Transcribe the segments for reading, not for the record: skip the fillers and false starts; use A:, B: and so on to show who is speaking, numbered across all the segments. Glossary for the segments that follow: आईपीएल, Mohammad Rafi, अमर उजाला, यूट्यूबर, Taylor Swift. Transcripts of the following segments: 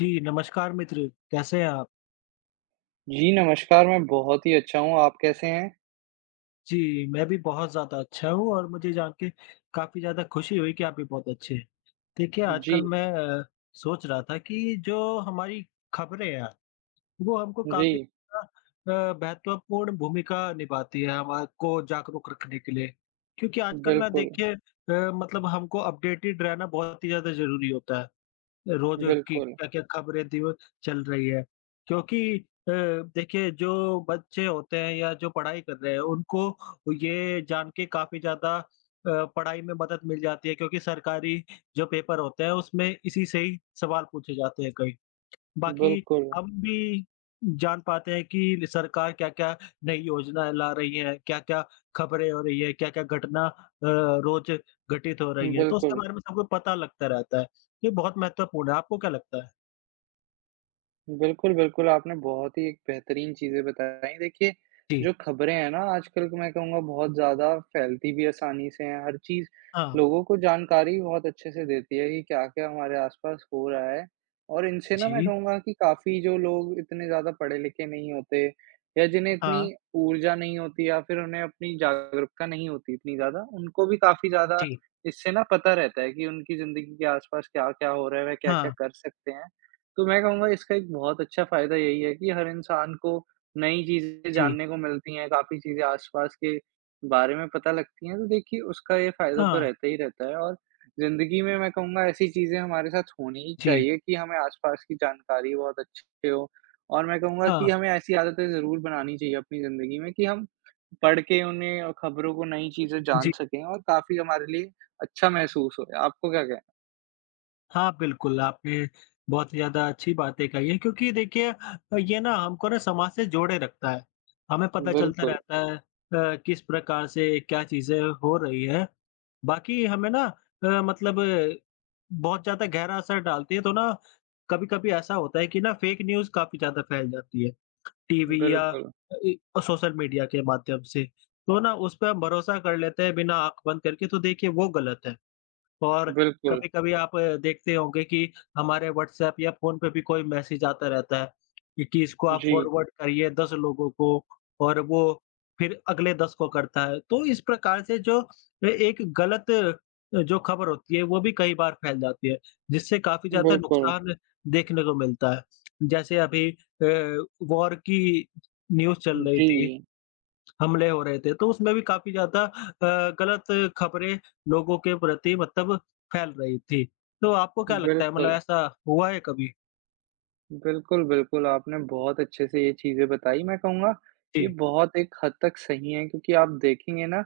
A: जी, नमस्कार मित्र, कैसे हैं आप?
B: जी, नमस्कार, मैं बहुत ही अच्छा हूँ, आप कैसे हैं?
A: जी, मैं भी बहुत ज़्यादा अच्छा हूँ और मुझे जान के काफ़ी ज़्यादा खुशी हुई कि आप भी बहुत अच्छे हैं। देखिए,
B: जी,
A: आजकल मैं सोच रहा था कि जो हमारी खबरें हैं, वो हमको
B: जी,
A: काफ़ी ज़्यादा महत्वपूर्ण भूमिका निभाती है हमारे को जागरूक रखने के लिए। क्योंकि आजकल ना
B: बिल्कुल,
A: देखिए मतलब हमको अपडेटेड रहना बहुत ही ज़्यादा ज़रूरी होता है। रोज़ की
B: बिल्कुल,
A: क्या-क्या खबरें दिव चल रही है। क्योंकि देखिए जो बच्चे होते हैं या जो पढ़ाई कर रहे हैं उनको ये जान के काफ़ी ज़्यादा पढ़ाई में मदद मिल जाती है क्योंकि सरकारी जो पेपर होते हैं उसमें इसी से ही सवाल पूछे जाते हैं कई। बाकी
B: बिल्कुल,
A: हम भी जान पाते हैं कि सरकार क्या-क्या नई योजनाएँ ला रही है, क्या-क्या खबरें हो रही है, क्या-क्या घटना रोज़ घटित हो रही है, तो उसके
B: बिल्कुल।
A: बारे में सबको पता लगता रहता है। ये बहुत महत्वपूर्ण है, आपको क्या लगता है?
B: बिल्कुल, बिल्कुल, आपने बहुत ही एक बेहतरीन चीज़ें बताई। देखिए,
A: जी,
B: जो ख़बरें हैं ना आजकल को, मैं कहूँगा बहुत ज़्यादा फैलती भी आसानी से हैं, हर चीज़
A: हाँ,
B: लोगों को जानकारी बहुत अच्छे से देती है कि क्या-क्या हमारे आस-पास हो रहा है। और इनसे ना मैं
A: जी,
B: कहूँगा कि काफ़ी जो लोग इतने ज़्यादा पढ़े-लिखे नहीं होते या जिन्हें इतनी
A: हाँ,
B: ऊर्जा नहीं होती या फिर उन्हें अपनी जागरूकता नहीं होती इतनी ज़्यादा, उनको भी काफ़ी ज़्यादा
A: जी,
B: इससे ना पता रहता है कि उनकी ज़िंदगी के आस-पास क्या-क्या हो रहा है, वह क्या-क्या
A: हाँ,
B: कर सकते हैं। तो मैं कहूँगा इसका एक बहुत अच्छा फ़ायदा यही है कि हर इंसान को नई चीज़ें
A: जी,
B: जानने को मिलती हैं, काफ़ी चीज़ें आस-पास के बारे में पता लगती हैं, तो देखिए उसका ये फ़ायदा तो
A: हाँ,
B: रहता ही रहता है और ज़िंदगी में मैं कहूँगा ऐसी चीज़ें हमारे साथ होनी ही
A: जी,
B: चाहिए कि हमें आस-पास की जानकारी बहुत अच्छी हो और मैं कहूँगा
A: हाँ,
B: कि हमें ऐसी आदतें ज़रूर बनानी चाहिए अपनी ज़िंदगी में कि हम पढ़ के उन्हें और ख़बरों को नई चीज़ें जान
A: जी।
B: सकें और काफ़ी हमारे लिए अच्छा महसूस होए। आपको क्या कहना
A: हाँ, बिल्कुल, आपने बहुत ही ज़्यादा अच्छी बातें कही हैं क्योंकि देखिए ये ना हमको ना समाज से जोड़े रखता है। हमें
B: है?
A: पता चलता जी।
B: बिल्कुल,
A: रहता है किस प्रकार से क्या चीज़ें हो रही हैं। बाकी हमें ना अ, मतलब अ, बहुत ज़्यादा गहरा असर डालती है तो ना कभी-कभी ऐसा होता है कि ना फ़ेक न्यूज़ काफ़ी ज़्यादा फैल जाती है, टीवी या
B: बिल्कुल,
A: इ सोशल मीडिया के माध्यम से। तो ना उस पे हम भरोसा कर लेते हैं बिना आँख बंद करके तो देखिए वो गलत है। और
B: बिल्कुल।
A: कभी-कभी आप देखते होंगे कि हमारे व्हाट्सएप या फ़ोन पे भी कोई मैसेज आता रहता है कि इसको आप
B: जी।
A: फॉरवर्ड करिए 10 लोगों को और वो फिर अगले 10 को करता है। तो इस प्रकार से जो ए एक गलत जो खबर होती है वो भी कई बार फैल जाती है, जिससे काफ़ी ज़्यादा
B: बिल्कुल।
A: नुकसान देखने को मिलता है। जैसे अभी वॉर की न्यूज़ चल रही थी
B: जी,
A: हमले हो रहे थे, तो उसमें भी काफ़ी ज़्यादा गलत खबरें लोगों के प्रति मतलब फैल रही थी। तो आपको क्या लगता है मतलब
B: बिल्कुल।
A: ऐसा हुआ है कभी?
B: बिल्कुल, बिल्कुल, आपने बहुत अच्छे से ये चीज़ें बताई। मैं कहूँगा ये
A: जी,
B: बहुत एक हद तक सही है क्योंकि आप देखेंगे ना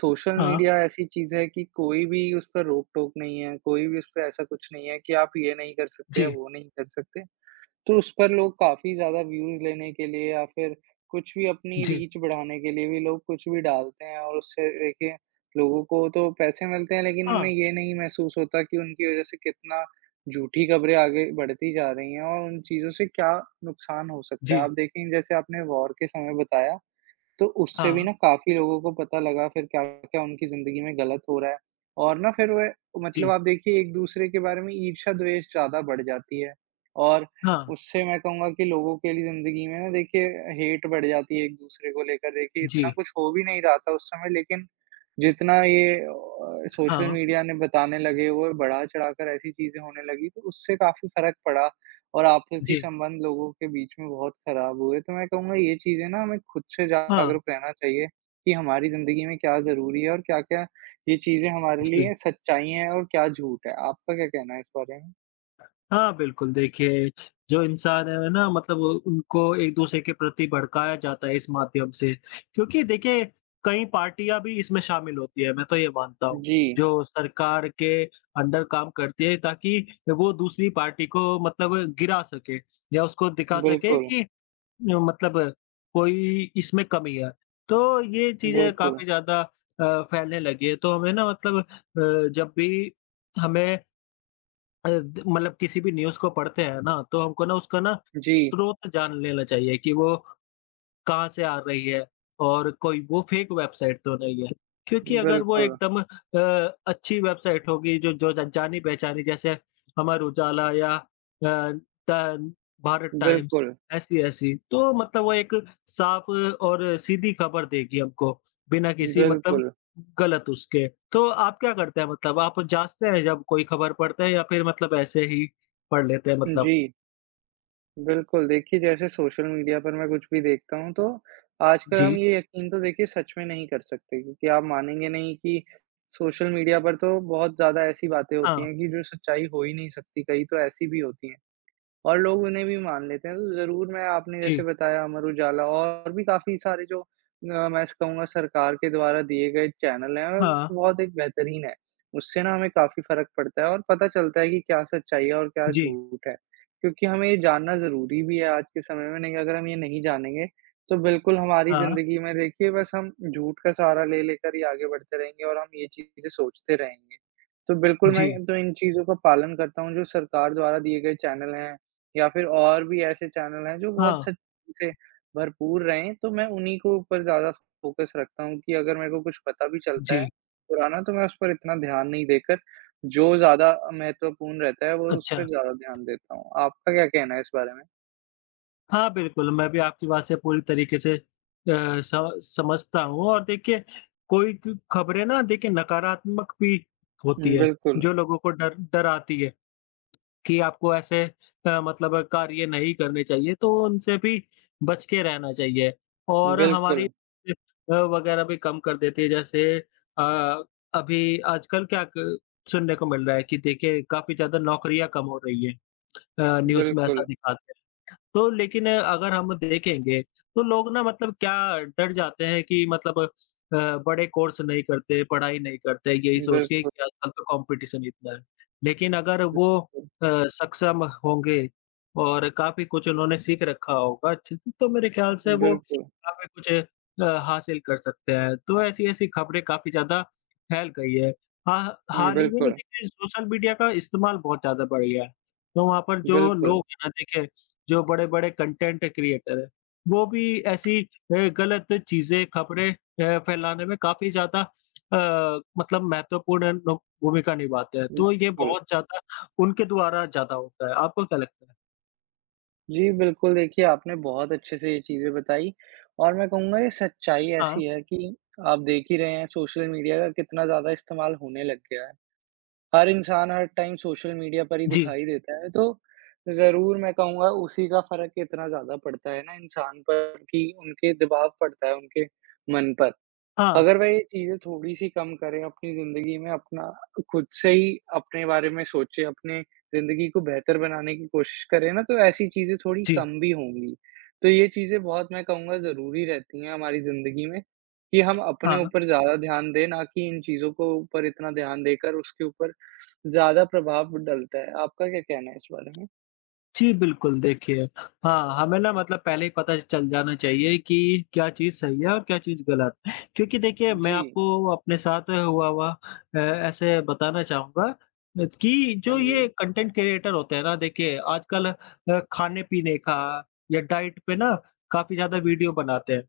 B: सोशल
A: हाँ,
B: मीडिया ऐसी चीज़ है कि कोई भी उस पर रोक-टोक नहीं है, कोई भी उस पे ऐसा कुछ नहीं है कि आप ये नहीं कर सकते या
A: जी,
B: वो नहीं कर सकते। तो उस पर लोग काफ़ी ज़्यादा व्यूज़ लेने के लिए या फिर कुछ भी अपनी
A: जी,
B: रीच बढ़ाने के लिए भी लोग कुछ भी डालते हैं और उससे देखिए लोगों को तो पैसे मिलते हैं लेकिन
A: हाँ,
B: उन्हें ये नहीं महसूस होता कि उनकी वज़ह से कितना झूठी खबरें आगे बढ़ती जा रही हैं और उन चीज़ों से क्या नुकसान हो सकता है। आप
A: जी,
B: देखें जैसे आपने वॉर के समय बताया तो उससे भी
A: हाँ,
B: ना काफ़ी लोगों को पता लगा फिर क्या-क्या उनकी ज़िंदगी में गलत हो रहा है और ना फिर वह मतलब
A: जी,
B: आप देखिए एक-दूसरे के बारे में ईर्ष्या-द्वेष ज़्यादा बढ़ जाती है और
A: हाँ,
B: उससे मैं कहूँगा कि लोगों के लिए ज़िंदगी में ना देखिए हेट बढ़ जाती है एक-दूसरे को लेकर। देखिए इतना
A: जी,
B: कुछ हो भी नहीं रहा था उस समय लेकिन जितना ये सोशल
A: हाँ,
B: मीडिया ने बताने लगे, वो बढ़ा-चढ़ाकर ऐसी चीज़ें होने लगी, तो उससे काफ़ी फ़र्क पड़ा और आपसी
A: जी,
B: संबंध लोगों के बीच में बहुत ख़राब हुए। तो मैं कहूँगा ये चीज़ें ना हमें खुद से
A: हाँ,
B: जागरूक रहना चाहिए कि हमारी ज़िंदगी में क्या ज़रूरी है और क्या-क्या ये चीज़ें हमारे
A: जी।
B: लिए सच्चाई हैं और क्या झूठ है। आपका क्या कहना है इस बारे में?
A: हाँ, बिल्कुल, देखिए जो इंसान है ना मतलब उनको एक-दूसरे के प्रति भड़काया जाता है इस माध्यम से, क्योंकि देखिए कई पार्टियाँ भी इसमें शामिल होती है, मैं तो ये मानता हूँ,
B: जी,
A: जो सरकार के अंडर काम करती है ताकि वो दूसरी पार्टी को मतलब गिरा सके या उसको दिखा सके
B: बिल्कुल,
A: कि मतलब कोई इसमें कमी है। तो ये चीज़ें
B: बिल्कुल।
A: काफ़ी ज़्यादा फैलने लगी है, तो हमें ना मतलब जब भी हमें अ, द मतलब किसी भी न्यूज़ को पढ़ते हैं ना, तो हमको ना उसका ना
B: जी,
A: स्रोत जान लेना चाहिए कि वो कहाँ से आ रही है और कोई वो फेक वेबसाइट तो नहीं है। क्योंकि अगर वो
B: बिल्कुल,
A: एकदम अच्छी वेबसाइट होगी जो जो ज जानी-पहचानी जैसे अमर उजाला या अ, द भारत टाइम्स
B: बिल्कुल,
A: ऐसी-ऐसी, तो मतलब वो एक साफ और सीधी खबर देगी हमको, बिना किसी मतलब
B: बिल्कुल।
A: गलत उसके। तो आप क्या करते हैं मतलब आप जाँचते हैं जब कोई खबर पढ़ते हैं या फिर मतलब ऐसे ही पढ़ लेते हैं मतलब?
B: जी। बिल्कुल, देखिए जैसे सोशल मीडिया पर मैं कुछ भी देखता हूँ तो आजकल
A: जी।
B: हम ये यकीन तो देखिए सच में नहीं कर सकते क्योंकि आप मानेंगे नहीं कि सोशल मीडिया पर तो बहुत ज़्यादा ऐसी बातें होती
A: हाँ,
B: हैं कि जो सच्चाई हो ही नहीं सकती, कई तो ऐसी भी होती हैं। और लोग उन्हें भी मान लेते हैं, तो ज़रूर मैं आपने जैसे
A: जी।
B: बताया अमर उजाला और भी काफ़ी सारे जो मैं ऐसे कहूँगा सरकार के द्वारा दिए गए चैनल हैं,
A: हाँ,
B: वो बहुत एक बेहतरीन है। उससे ना हमें काफ़ी फ़र्क पड़ता है और पता चलता है कि क्या सच्चाई है और क्या
A: जी।
B: झूठ है। क्योंकि हमें ये जानना ज़रूरी भी है आज के समय में, नहीं अगर हम ये नहीं जानेंगे, तो बिल्कुल हमारी
A: हाँ,
B: ज़िंदगी में देखिए बस हम झूठ का सहारा ले लेकर ही आगे बढ़ते रहेंगे और हम ये चीज़ें सोचते रहेंगे। तो बिल्कुल
A: जी।
B: मैं तो इन चीज़ों का पालन करता हूँ जो सरकार द्वारा दिए गए चैनल हैं या फिर और भी ऐसे चैनल हैं जो
A: हाँ,
B: बहुत सच्चाई से भरपूर रहें, तो मैं उन्हीं के ऊपर ज़्यादा फ़ोकस रखता हूँ कि अगर मेरे को कुछ पता भी चलता है
A: जी,
B: पुराना, तो मैं उस पर इतना ध्यान नहीं देकर जो ज़्यादा महत्वपूर्ण रहता है, वो उस
A: अच्छा।
B: पर ज़्यादा ध्यान देता हूँ। आपका क्या कहना है इस बारे में?
A: हाँ, बिल्कुल, मैं भी आपकी बात से पूरी तरीके से अ, स समझता हूँ और देखिए, कोई क खबरें ना देखिए नकारात्मक भी होती
B: हुँ,
A: है,
B: बिल्कुल,
A: जो लोगों को डर डराती है कि आपको ऐसे मतलब कार्य नहीं करने चाहिए, तो उनसे भी बच के रहना चाहिए और
B: बिल्कुल,
A: हमारी वगैरह भी कम कर देती है। जैसे अ, अभी आजकल क्या क सुनने को मिल रहा है कि देखिए काफ़ी ज़्यादा नौकरियाँ कम हो रही हैं। न्यूज़ में ऐसा
B: बिल्कुल,
A: दिखाते हैं। तो लेकिन अगर हम देखेंगे, तो लोग ना मतलब क्या डर जाते हैं कि मतलब अ, बड़े कोर्स नहीं करते, पढ़ाई नहीं करते, यही सोच के
B: बिल्कुल,
A: कि आजकल तो कॉम्पिटिशन इतना है। लेकिन अगर वो
B: बिल्कुल,
A: सक्षम होंगे और काफ़ी कुछ उन्होंने सीख रखा होगा अच्छे से, तो मेरे ख्याल से वो
B: बिल्कुल,
A: काफ़ी कुछ हासिल कर सकते हैं। तो ऐसी-ऐसी खबरें काफ़ी ज़्यादा फैल गई है। हाँ,
B: हुँ,
A: हाल ही में ना
B: बिल्कुल,
A: देखिए सोशल मीडिया का इस्तेमाल बहुत ज़्यादा बढ़ गया है। तो वहाँ पर जो
B: बिल्कुल,
A: लोग हैं ना देखिए जो बड़े-बड़े कंटेंट क्रिएटर हैं, वो भी ऐसी गलत चीज़ें, खबरें फैलाने में काफ़ी ज़्यादा मतलब महत्वपूर्ण नो भूमिका निभाते हैं। तो ये
B: बिल्कुल।
A: बहुत ज़्यादा उनके द्वारा ज़्यादा होता है। आपको क्या लगता है?
B: जी, बिल्कुल देखिए आपने बहुत अच्छे से ये चीज़ें बताई और मैं कहूँगा ये सच्चाई
A: हाँ।
B: ऐसी है कि आप देख ही रहे हैं सोशल मीडिया का कितना ज़्यादा इस्तेमाल होने लग गया है। हर इंसान हर टाइम सोशल मीडिया पर ही
A: जी।
B: दिखाई देता है, तो ज़रूर मैं कहूँगा उसी का फ़र्क इतना ज़्यादा पड़ता है ना इंसान पर कि उनके दबाव पड़ता है उनके मन पर।
A: हाँ।
B: अगर वह ये चीज़ें थोड़ी-सी कम करें अपनी ज़िंदगी में, अपना खुद से ही अपने बारे में सोचें, अपने ज़िंदगी को बेहतर बनाने की कोशिश करें ना, तो ऐसी चीज़ें थोड़ी
A: जी।
B: कम भी होंगी। तो ये चीज़ें बहुत मैं कहूँगा ज़रूरी रहती हैं हमारी ज़िंदगी में, कि हम अपने
A: हाँ।
B: ऊपर ज़्यादा ध्यान दें, ना कि इन चीज़ों को ऊपर इतना ध्यान देकर उसके ऊपर ज़्यादा प्रभाव डलता है। आपका क्या कहना है इस बारे में?
A: जी, बिल्कुल, देखिए हाँ, हमें ना मतलब पहले ही पता चल जाना चाहिए कि क्या चीज़ सही है और क्या चीज़ गलत। क्योंकि देखिए मैं
B: जी।
A: आपको अपने साथ हुआ हुआ ऐसे बताना चाहूँगा कि
B: हाँ
A: जो
B: जी।
A: ये कंटेंट क्रिएटर होते हैं ना, देखिए आजकल खाने-पीने का या डाइट पे ना काफ़ी ज़्यादा वीडियो बनाते हैं।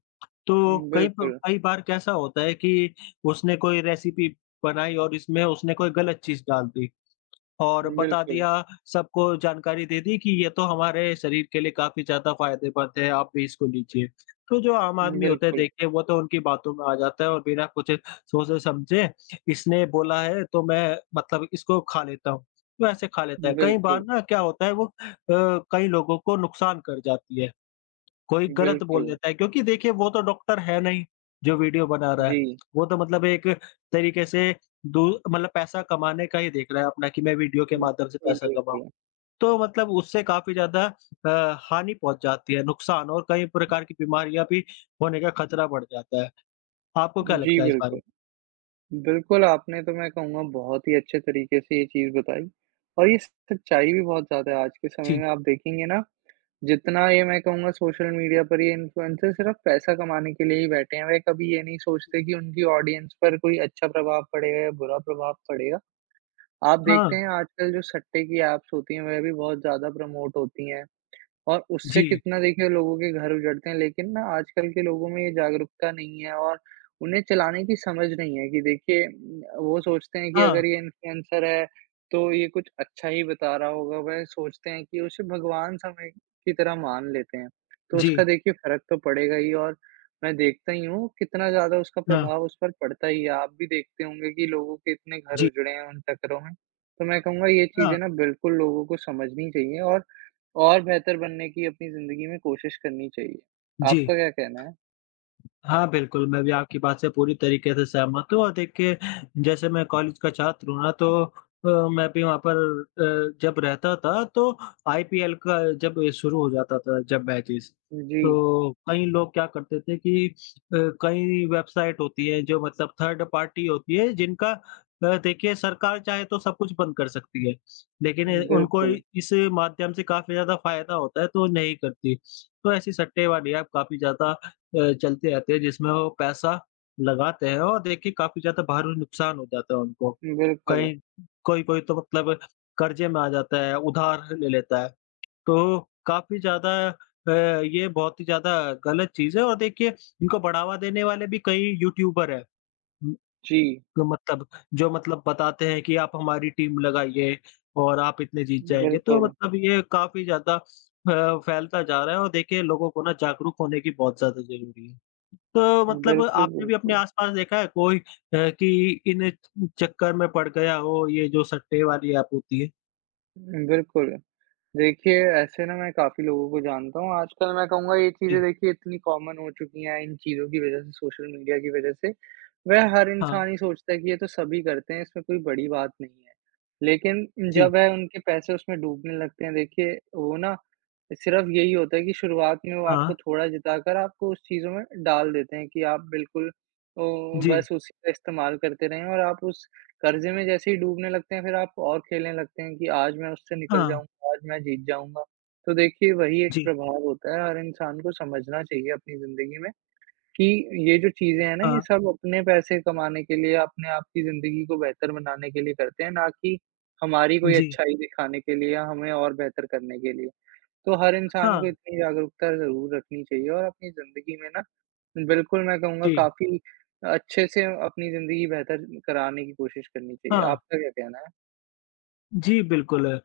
A: तो
B: बिल्कुल,
A: कई बार कैसा होता है कि उसने कोई रेसिपी बनाई और इसमें उसने कोई गलत चीज़ डाल दी। और बता
B: बिल्कुल,
A: दिया, सबको जानकारी दे दी कि ये तो हमारे शरीर के लिए काफ़ी ज़्यादा फ़ायदेमंद है, आप भी इसको लीजिए। तो जो आम आदमी होता है
B: बिल्कुल,
A: देखिए वो तो उनकी बातों में आ जाता है और बिना कुछ सोचे-समझे इसने बोला है तो मैं मतलब इसको खा लेता हूँ। तो ऐसे खा लेता
B: बिल्कुल,
A: है। कई बार
B: बिल्कुल,
A: ना क्या होता है वो कई लोगों को नुकसान कर जाती है। कोई गलत बोल
B: बिल्कुल।
A: देता है क्योंकि देखिए वो तो डॉक्टर है नहीं, जो वीडियो बना रहा है।
B: जी।
A: वो तो मतलब एक तरीके से दू मतलब पैसा कमाने का ही देख रहा है अपना कि मैं वीडियो के माध्यम से
B: बिल्कुल,
A: पैसा कमाऊँ।
B: बिल्कुल।
A: तो मतलब उससे काफ़ी ज़्यादा अ, हानि पहुँच जाती है, नुकसान और कई प्रकार की बीमारियाँ भी होने का खतरा बढ़ जाता है। आपको क्या
B: जी,
A: लगता है इस बारे
B: बिल्कुल।
A: में?
B: बिल्कुल, आपने तो मैं कहूँगा बहुत ही अच्छे तरीके से ये चीज़ बताई और ये सच्चाई भी बहुत ज़्यादा है आज के समय
A: जी।
B: में आप देखेंगे ना, जितना ये मैं कहूँगा सोशल मीडिया पर ये इन्फ्लुएंसर सिर्फ़ पैसा कमाने के लिए ही बैठे हैं, वे कभी ये नहीं सोचते कि उनकी ऑडियंस पर कोई अच्छा प्रभाव पड़ेगा या बुरा प्रभाव पड़ेगा। आप
A: हाँ।
B: देखते हैं आजकल जो सट्टे की ऐप्स होती हैं, वह भी बहुत ज़्यादा प्रमोट होती हैं। और उससे
A: जी।
B: कितना देखिए लोगों के घर उजड़ते हैं, लेकिन ना आजकल के लोगों में ये जागरूकता नहीं है और उन्हें चलाने की समझ नहीं है कि देखिए वो सोचते हैं कि
A: हाँ।
B: अगर ये इन्फ्लुएंसर है, तो ये कुछ अच्छा ही बता रहा होगा। वह सोचते हैं कि उसे भगवान समय की तरह मान लेते हैं। तो
A: जी।
B: उसका देखिए फ़र्क तो पड़ेगा ही और मैं देखता ही हूँ कितना ज़्यादा उसका
A: हाँ।
B: प्रभाव उस पर पड़ता ही है। आप भी देखते होंगे कि लोगों के इतने घर
A: जी।
B: उजड़े हैं उन टकरों में। तो मैं कहूँगा ये
A: हाँ।
B: चीज़ें ना बिल्कुल लोगों को समझनी चाहिए और बेहतर बनने की अपनी ज़िंदगी में कोशिश करनी चाहिए।
A: जी।
B: आपका क्या कहना है?
A: हाँ, बिल्कुल, मैं भी आपकी बात से पूरी तरीके से सहमत हूँ और देखिए जैसे मैं कॉलेज का छात्र हूँ ना तो मैं भी वहाँ पर जब रहता था तो आईपीएल का जब शुरू हो जाता था जब मैचेस,
B: जी,
A: तो कई लोग क्या करते थे कि कई वेबसाइट होती है जो मतलब थर्ड पार्टी होती है जिनका देखिए सरकार चाहे तो सब कुछ बंद कर सकती है, लेकिन उनको
B: बिल्कुल,
A: इस माध्यम से काफ़ी ज़्यादा फ़ायदा होता है तो नहीं करती। तो ऐसी सट्टेबाज़ी आप काफ़ी ज़्यादा चलते रहते हैं जिसमें वो पैसा लगाते हैं और देखिए काफ़ी ज़्यादा भारी नुकसान हो जाता है उनको।
B: बिल्कुल।
A: कहीं कोई-कोई तो मतलब कर्ज़े में आ जाता है, उधार ले लेता है। तो काफ़ी ज़्यादा ये बहुत ही ज़्यादा गलत चीज़ है और देखिए इनको बढ़ावा देने वाले भी कई यूट्यूबर हैं।
B: जी,
A: जो मतलब जो मतलब बताते हैं कि आप हमारी टीम लगाइए और आप इतने जीत जाएँगे। तो
B: बिल्कुल,
A: मतलब ये काफ़ी ज़्यादा फैलता जा रहा है और देखिए लोगों को ना जागरूक होने की बहुत ज़्यादा ज़रूरी है। तो मतलब
B: बिल्कुल,
A: आपने भी अपने
B: बिल्कुल।
A: आस-पास देखा है कोई कि इन चक्कर में पड़ गया हो ये जो सट्टे वाली ऐप होती है?
B: बिल्कुल। देखिए, ऐसे ना मैं काफ़ी लोगों को जानता हूँ। आजकल मैं कहूँगा ये चीज़ें
A: जी,
B: देखिए इतनी कॉमन हो चुकी हैं इन चीज़ों की वज़ह से, सोशल मीडिया की वज़ह से। वह हर
A: हाँ,
B: इंसान ही सोचता है कि ये तो सभी करते हैं, इसमें कोई बड़ी बात नहीं है। लेकिन
A: जी,
B: जब है उनके पैसे उसमें डूबने लगते हैं, देखिए वो ना सिर्फ़ यही होता है कि शुरुआत में वो
A: हाँ,
B: आपको थोड़ा जिताकर आपको उस चीज़ों में डाल देते हैं कि आप बिल्कुल ओ,
A: जी,
B: बस उसी का इस्तेमाल करते रहें और आप उस कर्ज़े में जैसे ही डूबने लगते हैं, फिर आप और खेलने लगते हैं कि आज मैं उससे निकल
A: हाँ,
B: जाऊँगा, आज मैं जीत जाऊँगा। तो देखिए, वही एक
A: जी,
B: प्रभाव होता है, हर इंसान को समझना चाहिए अपनी ज़िंदगी में कि ये जो चीज़ें हैं ना, ये
A: हाँ,
B: सब अपने पैसे कमाने के लिए, अपने आप की ज़िंदगी को बेहतर बनाने के लिए करते हैं, ना कि हमारी कोई
A: जी,
B: अच्छाई दिखाने के लिए या हमें और बेहतर करने के लिए। तो हर इंसान
A: हाँ,
B: को इतनी जागरूकता ज़रूर रखनी चाहिए और अपनी ज़िंदगी में ना बिल्कुल, मैं कहूँगा
A: जी,
B: काफ़ी अच्छे से अपनी ज़िंदगी बेहतर कराने की कोशिश करनी चाहिए।
A: हाँ।
B: आपका क्या कहना है?
A: जी, बिल्कुल।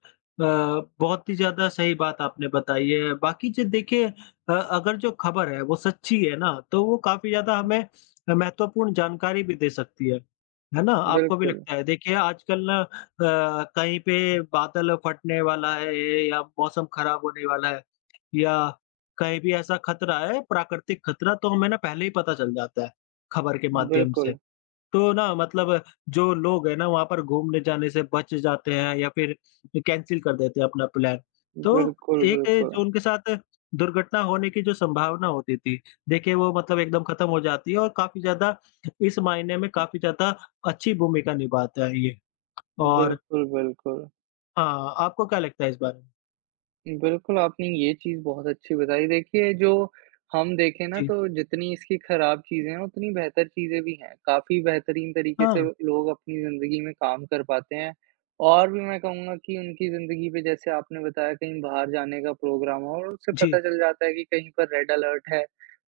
A: बहुत ही ज़्यादा सही बात आपने बताई है। बाकी जो देखिए अगर जो खबर है वो सच्ची है ना, तो वो काफ़ी ज़्यादा हमें महत्वपूर्ण जानकारी भी दे सकती है। है ना? आपको भी
B: बिल्कुल,
A: लगता है? देखिए आजकल ना कहीं पे बादल फटने वाला है या मौसम खराब होने वाला है या कहीं भी ऐसा खतरा है, प्राकृतिक खतरा तो हमें ना पहले ही पता चल जाता है, खबर के माध्यम से।
B: बिल्कुल,
A: तो ना मतलब जो लोग हैं ना वहाँ पर घूमने जाने से बच जाते हैं या फिर कैंसल कर देते हैं अपना प्लान। तो
B: बिल्कुल,
A: एक
B: बिल्कुल।
A: जो उनके साथ दुर्घटना होने की जो संभावना होती थी, देखिए वो मतलब एकदम खत्म हो जाती है और काफ़ी ज़्यादा इस मायने में काफ़ी ज़्यादा अच्छी भूमिका निभाता है ये। और
B: बिल्कुल, बिल्कुल।
A: हाँ, आपको क्या लगता है इस बारे में?
B: बिल्कुल, आपने ये चीज़ बहुत अच्छी बताई। देखिए, जो हम देखें ना
A: जी।
B: तो जितनी इसकी खराब चीज़ें हैं, उतनी बेहतर चीज़ें भी हैं। काफ़ी बेहतरीन तरीके से
A: हाँ।
B: लोग अपनी ज़िंदगी में काम कर पाते हैं और भी मैं कहूँगा कि उनकी ज़िंदगी पे जैसे आपने बताया कहीं बाहर जाने का प्रोग्राम हो और उससे पता
A: जी,
B: चल जाता है कि कहीं पर रेड अलर्ट है,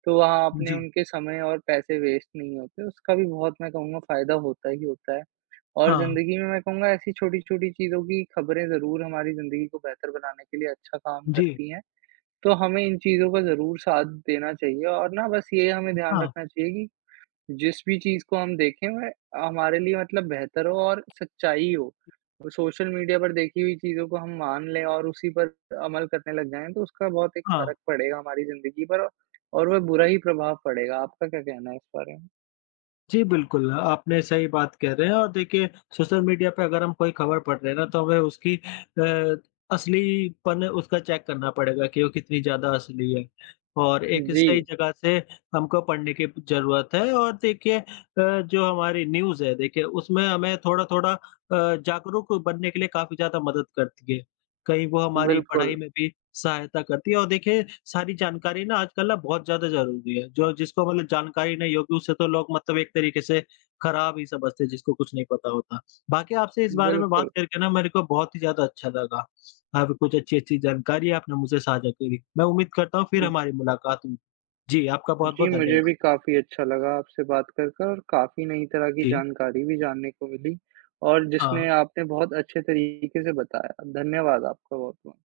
B: तो वहाँ अपने
A: जी।
B: उनके समय और पैसे वेस्ट नहीं होते। उसका भी बहुत मैं कहूँगा फ़ायदा होता ही होता है। और
A: हाँ।
B: ज़िंदगी में मैं कहूँगा ऐसी छोटी-छोटी चीज़ों की खबरें ज़रूर हमारी ज़िंदगी को बेहतर बनाने के लिए अच्छा काम
A: जी।
B: करती हैं। तो हमें इन चीज़ों का ज़रूर साथ देना चाहिए और ना बस ये हमें ध्यान
A: हाँ,
B: रखना चाहिए कि जिस भी चीज़ को हम देखें वह हमारे लिए मतलब बेहतर हो और सच्चाई हो। सोशल मीडिया पर देखी हुई चीज़ों को हम मान लें और उसी पर अमल करने लग जाएँ तो उसका बहुत एक
A: हाँ।
B: फ़र्क पड़ेगा हमारी ज़िंदगी पर और वह बुरा ही प्रभाव पड़ेगा। आपका क्या कहना है इस बारे में?
A: जी, बिल्कुल, आपने सही बात कह रहे हैं और देखिए सोशल मीडिया पे अगर हम कोई खबर पढ़ रहे हैं ना तो हमें उसकी असलीपन उसका चेक करना पड़ेगा कि वो कितनी ज़्यादा असली है और एक सही
B: जी,
A: जगह से हमको पढ़ने की ज़रूरत है और देखिए जो हमारी न्यूज़ है देखिए उसमें हमें थोड़ा-थोड़ा जागरूक बनने के लिए काफ़ी ज़्यादा मदद करती है। कहीं वो हमारी पढ़ाई
B: बिल्कुल,
A: में भी सहायता करती है और देखिए सारी जानकारी ना आजकल ना बहुत ज़्यादा ज़रूरी है। जो जिसको मतलब जानकारी नहीं होगी उसे तो लोग मतलब एक तरीके से खराब ही समझते हैं जिसको कुछ नहीं पता होता। बाकी आपसे इस बारे में बात
B: बिल्कुल।
A: करके ना मेरे को बहुत ही ज़्यादा अच्छा लगा। आप कुछ अच्छी-अच्छी जानकारी आपने मुझसे साझा करी। मैं उम्मीद करता हूँ फिर हमारी मुलाकात हुई। जी, आपका
B: जी,
A: बहुत-बहुत
B: मुझे
A: धन्यवाद।
B: भी काफ़ी अच्छा लगा आपसे बात कर कर और काफ़ी नई तरह की
A: जी,
B: जानकारी भी जानने को मिली और जिसने
A: हाँ।
B: आपने बहुत अच्छे तरीके से बताया। धन्यवाद आपका बहुत-बहुत।